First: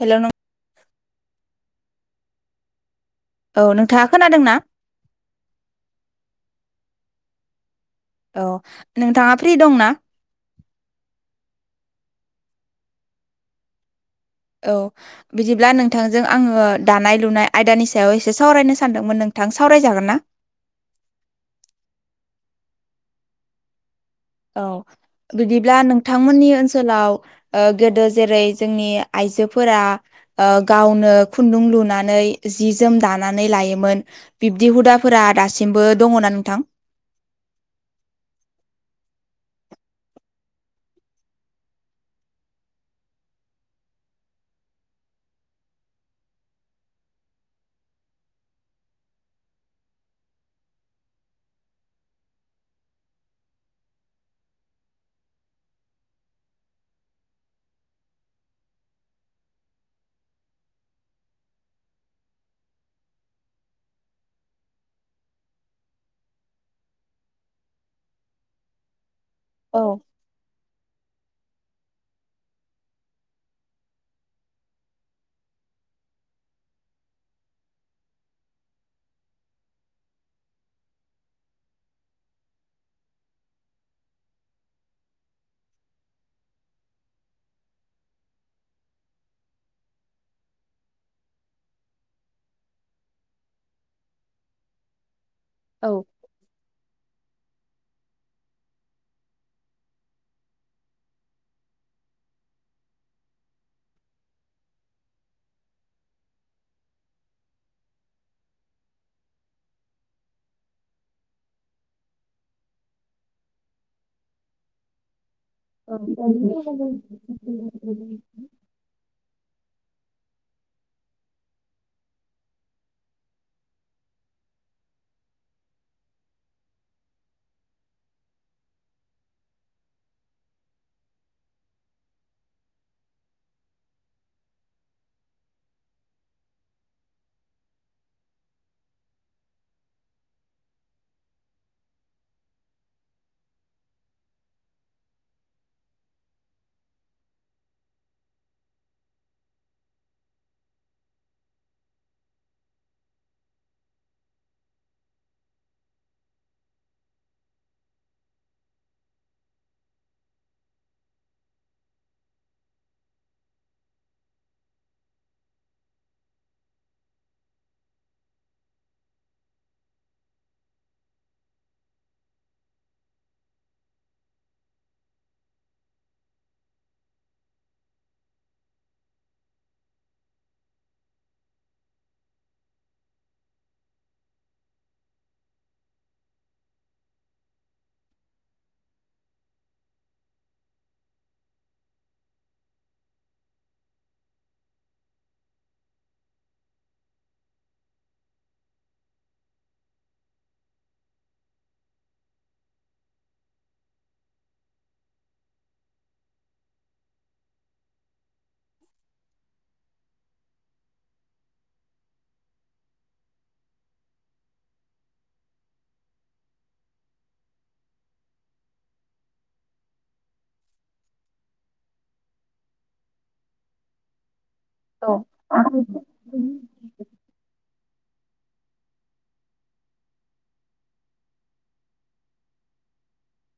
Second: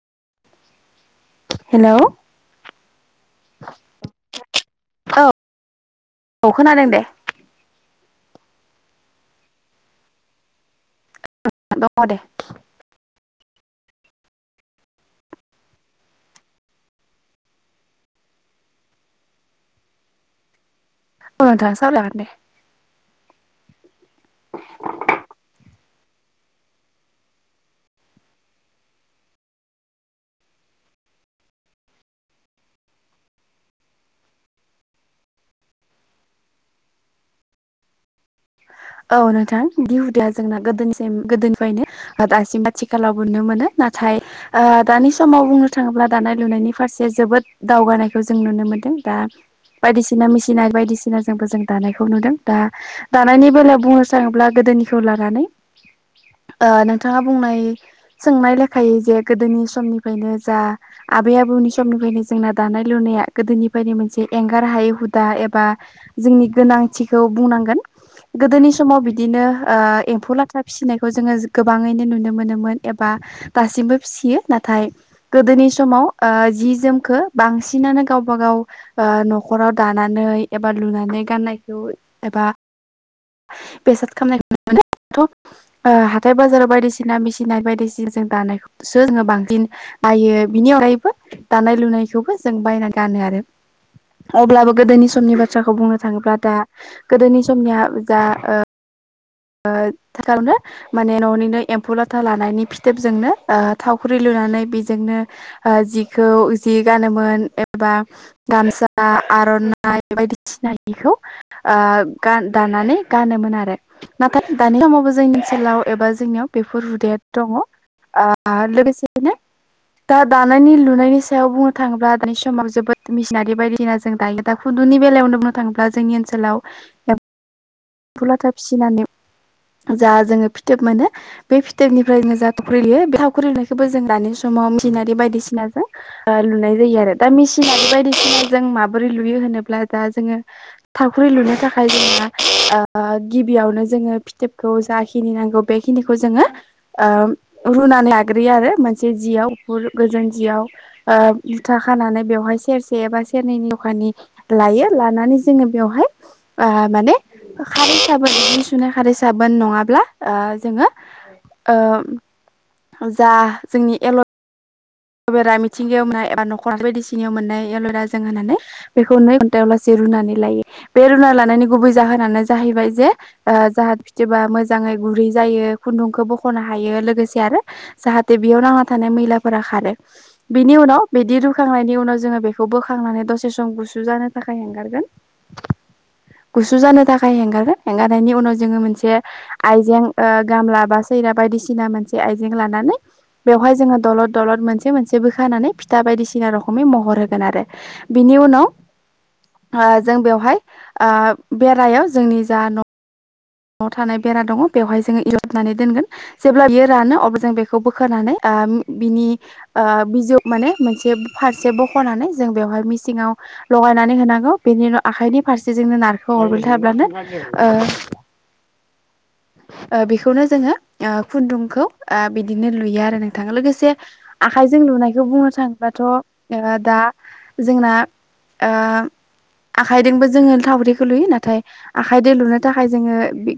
Hello नोंथां hello औ नोंथाङा खोनादोंना? औ औ खोनादों दे औ नोंथाङा फ्रि दंना दङ' दे औ बिदिब्ला नोंथांजों आङो दानाय-लुनाय आयदानि सायाव एसे सावरायनो सानदोंमोन नों नोंथां सावरायजागोन ना? ओ नोंथां सावराय जागोन दे ब्ला नोंथांमोननि ओनसोलाव गोदो जेरै जोंनि आइजोफोरा ओ गावनो खुनदुं लुनानै जि जोम दानानै लायोमोन बिबदी हुदाफोरा दासिम बो दङ' ना नोंथां औ नोंथां बे दिहुदाया जोंना गोदोनि गोदोनिफ्रायनो दासिम आथिखालावबो नुनो मोनो नाथा थाय दानि समाव बुंनो थाङोब्ला दानाय-लुनायनि फारसे जोबोद दावगानायखौ जों नुनो मोनदों दा बायदिसिना मिसिन आरो बायदिसिनाजोंबो जों दानायखौ नुदों दा दानायनि बेलायाव बुंनो थाङोब्ला गोदोनिखौ लानानै ओ नोंथाङा बुंनाय सोंनाय लेखायै जे गोदोनि समनिफ्रायनो जा आबै- आबौनि समनिफ्रायनो जोंना दानाय-लुनाय मा गोदोनिफ्रायनो मोनसे एंगार हायै हुदा एबा जोंनि गोनांथिखौ बुंनांगोन गोदोनि समाव बिदिनो ओ औ एमफौ लाथा फिसिनाय खौ जोङो गोबाङैनो नुनो मोनोमोन एबा दासिमबो फिसियो नाथाय गोदोनि समाव जि जोमखौ बांसिनानो गावबा गाव ओ न'खराव दानानै एबा लुनानै माने गाननायखौ एबा बेसाद खालामनायखौ [unintelligible] मोनोाथ' [unintelligible] ओ हाथाय बाजाराव बायदिसिना मिसिनाय बायदिसिना जों दानायखौसो जोङो बांसिन बायो नि अनगायैबो दानाय लुनायखौबो जों बायना गानो आरो अब्लाबो गोदोनि समनि बाथ्रा बाथ्राखौ बुंनो औ थाङोब्ला दा गोदोनि समनिया जा ओ नो माने [unintelligible] न'निनो एमफौ लाथा लानानै फिथोबजोंनो ओ थावख्रि लुनो नानै बेजोंनो ओ जिखौ जि गानोमोन एबा गामसा आर'नाइ बायदिसिनाखौ ओ दानानै गानोमोन आरो नाथाय दानि समावबो जों [unintelligible] ओनसोलाव औ एबा जोंनियाव बेफोर हुदाया दङ' ओ लोगोसेनो दा दानायनि लुनायनि सायाव बुंनो थाङोब्ला दानि समाव जोबोद मिसिनारि बायदिना जों दायो दा खुनदुनि नि बेलायावनो बुंनो थाङोब्ला जोंनि ओनसोलाव एमफु लाथा फिसिनानै जा जोङो फिथोब मोनो बे फिथोबनिफ्राय जों जा [unintelligible] लुयो बे थावख्रि लुनायखौबो जों दानि सम [unintelligible] मिचिनारि बायदिसिनाजों ओ लुनाय जायो आरो दा मिचिनारि बायदिसिनाजों माबोरै लुयो होन होनोब्ला दा जोङो थावख्रि लुनो थाखाय जोङा ओ गिबियावनो जोङो फिथोबखौ जाखिनि नांगौ बेखिनिखौ जोङो ओ रुनानै लाग्रोयो आरो मोनसे जियाव गुफुर गोजों जियाव ओ मुथा खानानै बेवहायसो सेरसे एबा सेरनैनि ज'खानि लायो लानानै जोङो बेयावहाय ओ माने खारै साबोन बिदि सुनाय खारै साबोन नङाब्ला ओ जोङो ओ जा जोंनि एल'ट बेरा मिथिंगायाव मोननाय एबा न'खराव बायदिसिनियाव मोननाय एल'बेरा जों होननानै बेखौ नै घन्टायाव लासै रुनानै लायो बे रुना लानायनि गुबै जाहोनानो जाहैबाय जे ओ जाहा फिथोबा मोजाङै गुरै जायो खुनदुंखौ बख'नो हायो लोगोसे आरो जाहाथे बेयाव नांना थानाय मैलाफोरा खारो बिनि उनाव बिदि रुखांनायनि उनाव जोङो बेखौ बोखांनानै दसे सम गुसु जानो थाखाय हेंगारगोन [inaudible] गुसु जानो थाखाय हेंगारो हेंगारनायनि उनाव जोङो मोनसे आयजें ओ गामला बा सो बायदिसिना मोनसे आयजें लानानै बेवहाय जोङो दलद दलद मोन मोनसे बोखानानै फिथा बायदिसिना रोखमै महर होगोन आरो बिनि उनाव ओ जों बेवहाय ओ बेरायाव जोंनि जा न' आव थानाय बेरा दङ' बेवहाय जोङो [unintelligible] दोनगोन जेब्ला बियो रानो अब्ला जों बेखौ बोखानानै ओम बिनि ओ बिजौ माने मोनसे फारसे बख'नानै जों बेवहाय मिसिङाव लगायनानै होनांगौ बेनि उनाव आखाइनि फारसे जोंङो नारखो हरबाय थाब्लानो ओ ओ बिखौनो जोङो ओ खुनदुंखौ ओ बिदिनो लुयो आरो नोंथां लोगोसे आखाइजों लुनायखौ बुंनो थाङोबाथ' ओ दा जोंना ओ आखाइदोंबो जोङो थावख्रिखौ लुयो नाथाय आखाइदो लुनो थाखाय जोङो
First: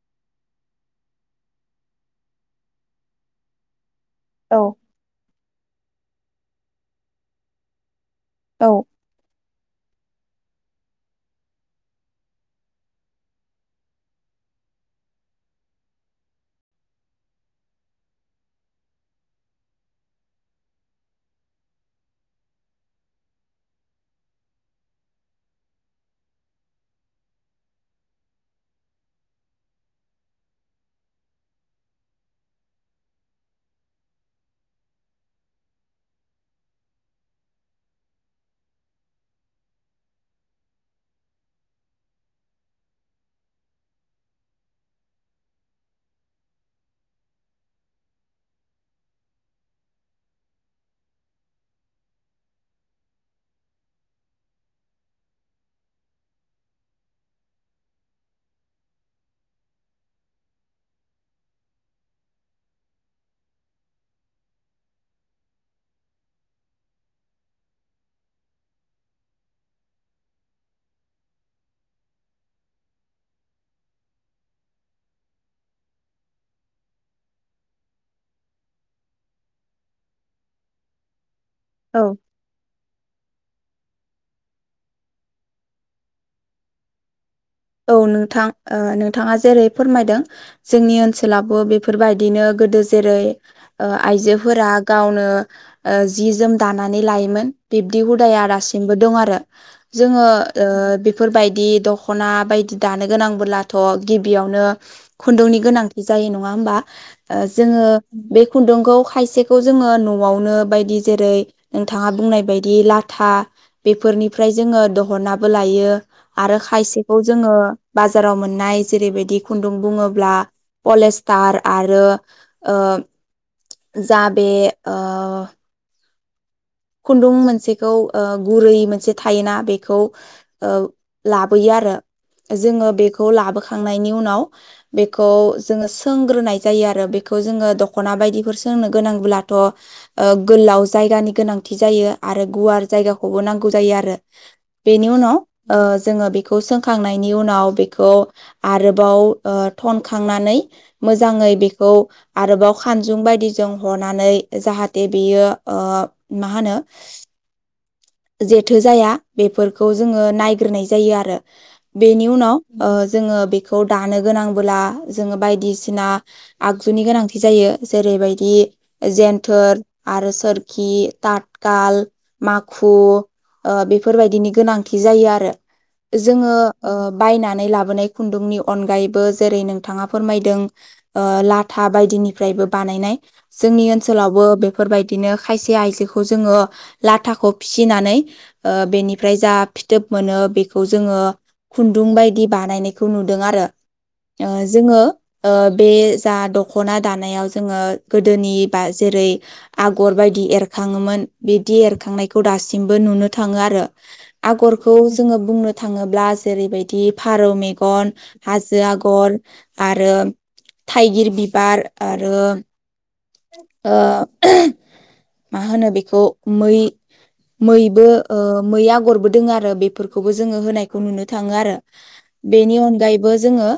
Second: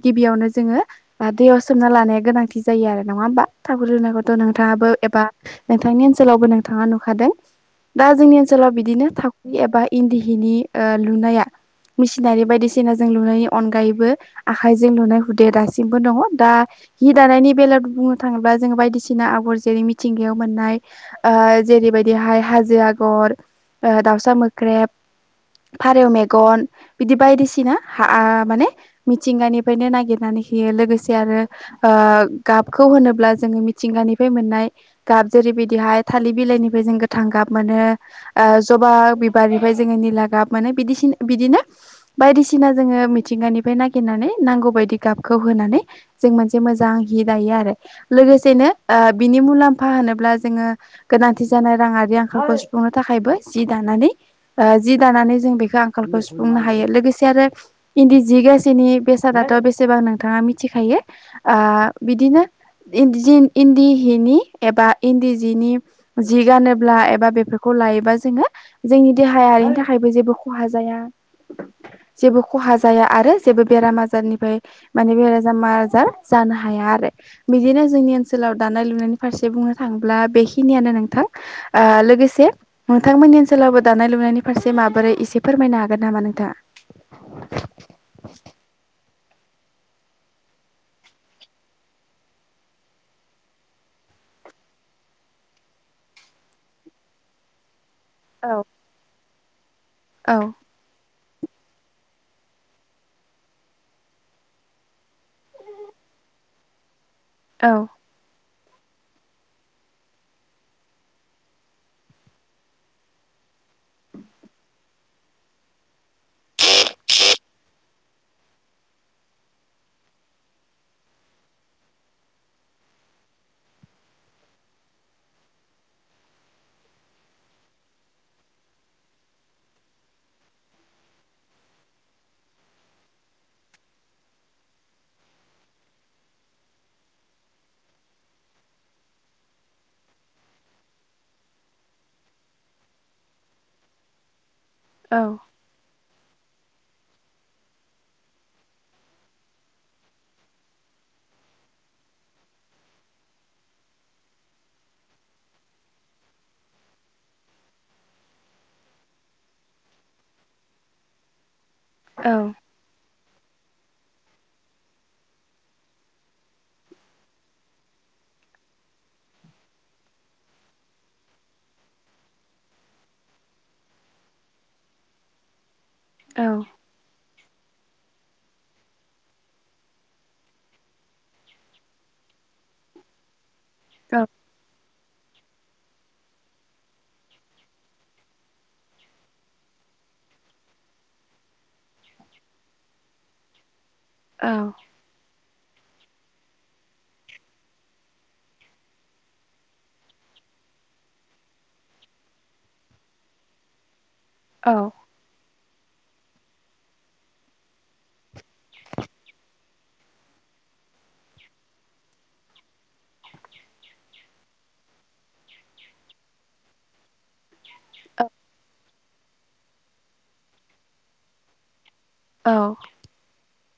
गिबियावनो ज जोङो ओ दैयाव सोमना लानाया गोनांथि जायो आरो नङा होमबा थावख्रि लुनायखौथ' औ नोंथाङाबो एबा नोंथांनि ओनसोलावबो नोंथाङा नुखादों दा जोंनि औ ओनसोलाव बिदिनो थावख्रि एबा इनदि हिनि ओ लुनाया मिसिनारि बायदिसिनाजों लुनायनि अनगायैबो आखायजों लुनाय हुदाया दासिमबो दङ' दा हि दानायनि बेलायाव बुंनो थाङोब्ला जोङो बायदिसिना आगर जेरै मिथिंगायाव मोननाय ओ जेरैबायदिहाय हाजो आगर ओ दाउसा मोख्रेब फारेव मेगन बिदि बायदिसिना हा आ माने मिथिंगानिफ्रायनो नागिर नानै होयो लोगोसे आरो ओ गाबखौ होनोब्ला जोङो मिथिंगानिफ्राय मोननाय गा जेरैबिदिहाय थालि बिलायनिफाय जों गोथां गाब मोनो ओ ज'बा बिबारनिफ्राय जोङो निला गा गाब मोनो बिदिसिन बिदिनो बायदिसिना जोङो मिथिंगानिफाय नागिनानै नांगौबायदि गाबखौ होनानै जों मोनसे मोजां हि दायो आरो लोगोसेनो ओ बिनि मुलामफा होनोब्ला जोङो गोनांथि जानाय राङारि आंखालखौ सुफुंनो थाखायबो जि दानानै ओ जि दानानै जों बेखो आंखालखौ सुफुंनो हायो लोगोसे आरो इनदि जि गासेनि बेसादाथ' बेसे बां नोंथाङा मिथिखायो ओ बिदिनो इनदिजिन इनदि हिनि एबा इनदि जिनि जि गानोब्ला एबा बेफोरखौ लायोबा जोङो जोंनि देहायारिनि थाखायबो जेबो खहा जाया जेबो खहा जाया आरो जेबो बेराम-आजारनिफ्राय माने [unintelligible] आजार जानो हाया आरो बिदिनो जोंनि ओनसोलाव दानाय- लुनायनि फारसे बुं थाङोब्ला बे खिनियानो नोंथां ओ औ लोगोसे नोंथां मोननि ओनसो सोलावबो दानाय लुनायनि फारसे माबोरै इसे फोरमायनो हागोन नामा नोंथाङा? औ नोंथां ओ नोंथाङा जेरै फोरमायदों जोंनि ओनसोलाव गोदो जेरै ओ आइजोफोरा गावनो ओ जि-जोम दानानै लायोमोन गो बिब्दि हुदाया औ दासिमबो दं आरो जोङो औ बेफोरबायदि दख'ना बायदि दानो गोनांबोलाथ' गिबियावनो खुनदुंनि गोनांथि जायो नङा होमबा औ जोङो बे खुनदुंखौ खायसेखौ जोङो न'आवनो बायदि जेरै नोंथाङा बुंनाय बायदि लाथा बेफोरनिफ्राय जोङो दहननाबो लायो आरो खायसे बाजाराव मोननाय जेरैबायदि खुनदुं बुङोब्ला पलेस्टार आरो ओ जाबे खुनदुं मोनसेखौ गुरै मोनसे थायोना बेखौ लाबोयो आ आरो जोङो बेखौ लाबोखांनायनि उनाव बेखौ जोङो सोंग्रोनाय जायो आरो बेखौ बेखौ जोङो दखना बायदिफोर सोंनो गोनांब्ला थ' ओ गोलाव जायगानि गोनां जायो आरो गुवार जायगाखौबो नांगौ जायो आरो बेनि औ उनाव जोङो बेखौ सोंखांनायनि उनाव बेखौ आरोबाव थनखांनानै मोजाङै बेखौ आरोबाव खानजुं बायदिजों हरनानै जाहाथे बियो मा होनो जेथो जाया बेफोरखौ जोङो नायग्रोनाय जायो आरो बेनि औ उनाव ओ जोङो बेखौ दानो गोनांबोला जोङो बायदिसिना आगजुनि गोनांथि जायो जेरै बेबायदि जेन्थोर आरो सोरखि ताथखाल माखु बेफोरबायदिनि गोनांथि जायो आरो जोङो औ बायनानै लाबोनाय खुनदुंनि अनगायैबो जेरै नोंथाङा फोरमायदों लाथा बायदिनिफ्राय बानायनाय जोंनि औ ओनसोलावबो बेफोरबायदिनो खायसे आइजो खौ जोङो लाथाखौ फिसिनानै बेनिफ्राय जा फिथोब मोनो बेखौ जोङो खुनदुं बायदि बानायनायखौ नुदों आरो औ जोङो बे जा दख'ना दानायाव जोङो गोदोनि बा जेरै आगर बायदि एर खाङोमोन बिदि एरखांनायखौ दासिमबो नुनो थाङो आरो औ आगरखौ जोङो बुंनो थाङोब्ला जेरैबायदि फारौ मेगन हाजो आगर आरो थाइगिर बिबार आरो ओ मा होनो बेखौ मै मैबो मै आगरबो दोङो आरो बेफोरखौबो जोङो होनायखौ नुनो थाङो आरो औ बेनि अनगायैबो जोङो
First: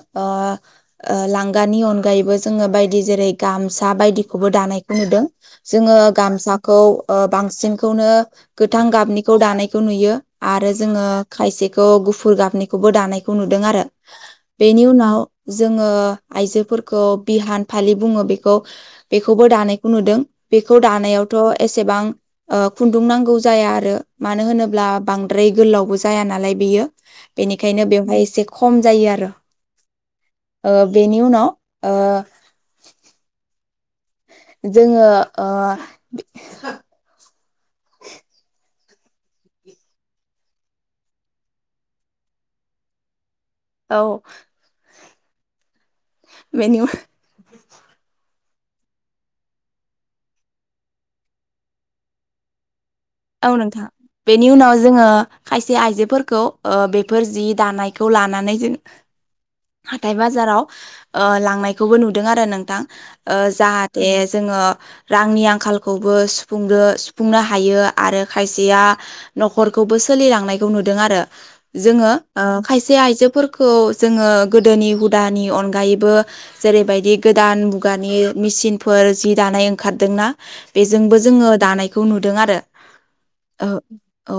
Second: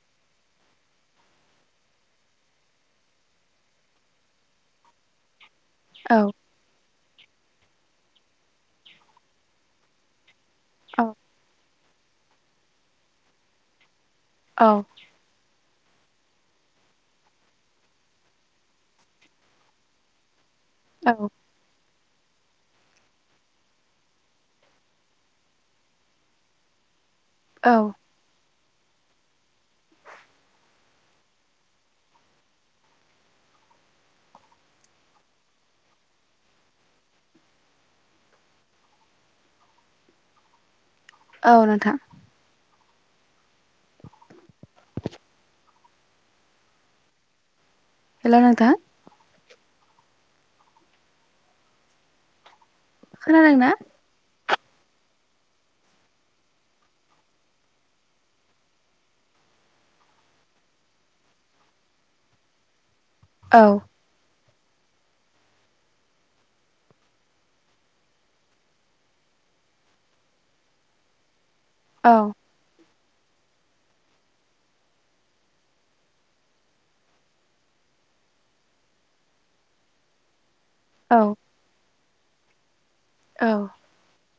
लांगानि अनगायैबो जोङो बायदि जेरै गामसा बायदिखौबो दानायखौ नुदों जोङो गामसाखौ बांसिनखौनो गोथां गाबनिखौ दानायखौ नुयो आरो जोङो खायसेखौ गुफुर गाबनिखौबो दानायखौ नुदों आरो बेनि उनाव जोङो आइजोफोरखौ बिहान फालि बुङो बेखौ बेखौबो दानायखौ नुदों बेखौ औ दानायाव एसेबां खुन्दुं नांगौ जाया आरो मानो होनोब्ला बांद्राय गोलावबो जाया नालाय बेयो बेनिखायनो औ बेवहाय एसे खम जायो आरो बेनि उनाव ओ जोङो ओ औ नोंथां औ [inaudible] हेल नोंथां औ खोनादोंना नोंथां बेनि उनाव जोङो खायसे आइजोफोरखौ बेफोर जि दानायखौ लानानै जों हाथाय बाजाराव ओ लांनायखौबो नुदों आरो नोंथां ओ औ जाहाथे जोङो रांनि आंखालखौबो सुफुंदो सुफुंनो हायो। आरो खायसेया न'खरखौबो सोलिलांनायखौ नुदों आरो जोङो औ ओ खाय से आइजोफोरखौ जोङो गोदोनि हुदानि अनगायैबो जेरैबायदि गोदान मुगा नि मेसिनफोर जि दानाय ओंखारदोंना बेजोंबो औ जोङो दानायखौ नुदों आरो औ औ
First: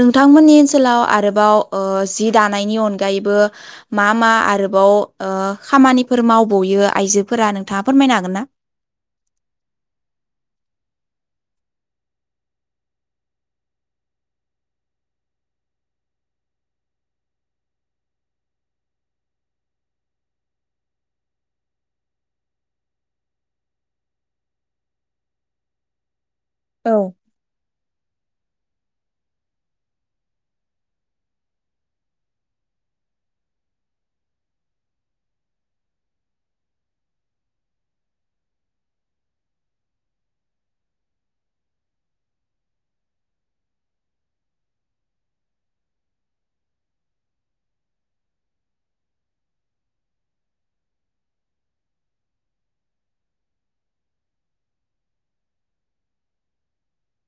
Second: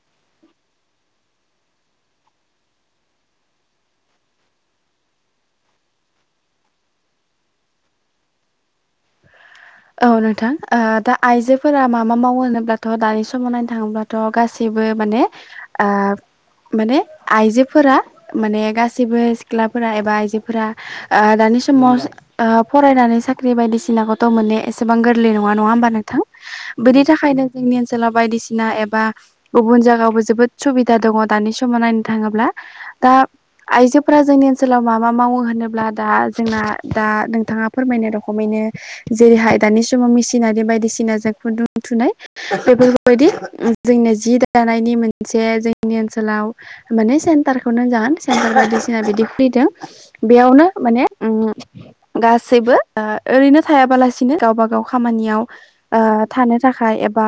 नोंथांमोननि ओनसोलाव आरोबाव ओ जि दानायनि अनगायैबो मा मा आरोबाव बाव [unintelligible] ओ खामानिफोर मावबयो आइजोफोरा नोंथाङा फोरमायनो हागोन ना? औ नोंथां ओ दा आइजोफोरा माबा मावो होनोब्लाथ' दानि समाव नायनो थाङोब्लाथ' गासै बो माने आ माने आइजोफोरा माने गासिबो सिख्लाफोरा एबा आइजोफोरा दा नि समाव ओ फरायनानै साख्रि बायदिसिनाखौथ' मोने एसेबां गोरलै नङा नङा होमबा नोंथां औ बेनि थाखायनो जोंनि ओन सोलाव बायदिसिना एबा गुबुन जायगायावबो जोबोद सुबिदा दङ दानि समाव नायनो थाङोब्ला दा आइजोफोरा जोंनि ओनसोलाव मा मा मावो होनोब्ला दा जोंना दा नोंथाङा फोरमायनाय रखमैनो जेरैहाय दानि समाव मेसिनारि बायदिसिनाजों खुन्दुं थुनाय बेफोरखौबायदि जोंनो जि दा नायनि मोनसे जोंनि ओनसोलाव माने सेन्टारखौनो जागोन सेन्टार बायदिसिना बिदि खुलिदों। बेयावनो माने उम गासैबो ओरैनो थाबालासे गावबा गाव खामानियाव थानो थाखाय एबा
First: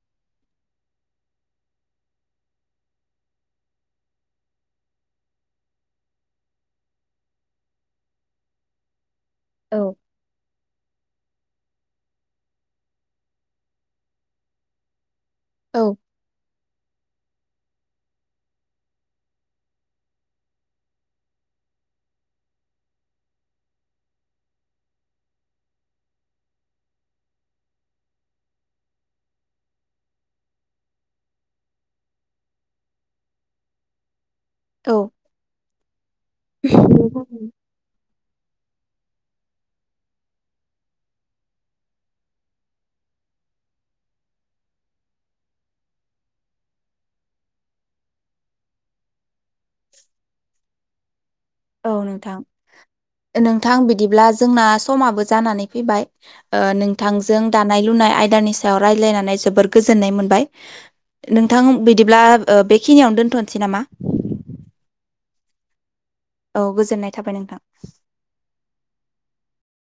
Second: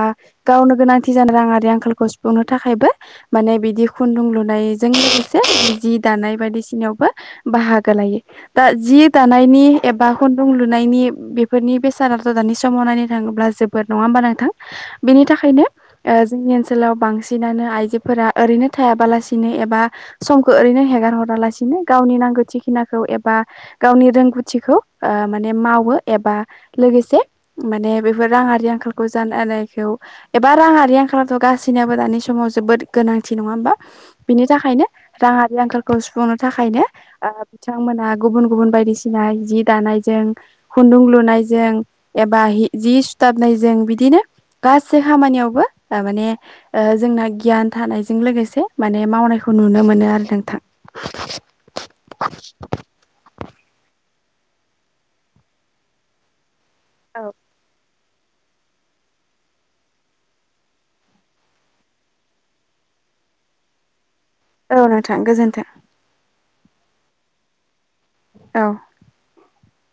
गावनो गोनांथि जानो राङारि आंखाल खौ सुफुंनो थाखायबो माने बिदि खुन्दुं लुनायजों लोगोसे जि दानाय बायदिसिनायाव बो बाहागो लायो दा जि दानायनि औ एबा खुन्दुं लुनायनि बेफोरनि बेसादथ' दानि समाव नायनो थाङोब्ला जोबोद नङा होमबा नोंथां बिनि थाखायनो औ जोंनि ओनसोलाव बांसिन आइजोफोरा ओरैनो थायाबालासिनो एबा समखौ ओरैनो हेगार हरा लासिनो गावनि नां गोथिखनाखौ [unintelligible] रोंगौथिखिनाखौ एबा गावनि रोंगौथिखौ माने मावो एबा लोगोसे माने बेफोर राङारि आंखालखौ जानायखौ एबा राङारि आं खालथ' गाससिनियाबो दानि समाव जोबोद गोनांथि नङा होमबा बिनि थाखायनो औ राङारि आंखालखौ सुफुंनो थाखायनो ओ बिथांमोना गुबुन गुबुन बायदिसिना जि दानायजों खुन्दुं लुनायजों एबा जि सुथाबनायजों बिदिनो गासै खामानियावबो माने जोंना गियान थानायजों लोगोसे माने मावनाय खौ नुनो मोनो आरो नोंथां औ नोंथां नोंथां बिदिब्ला जोंना समाबो जानानै फैबाय ओ औ नोंथांजों दानाय लुनाय आयदानि सायाव रायज्लायनानै जोबोर गोजोननाय मोनबाय। नोंथां बिदिब्ला ओ बेखिनियावनो दोन्थ'नोसै नामा? औ नोंथां गोजोनथों औ गोजोननाय थाबाय नोंथां औ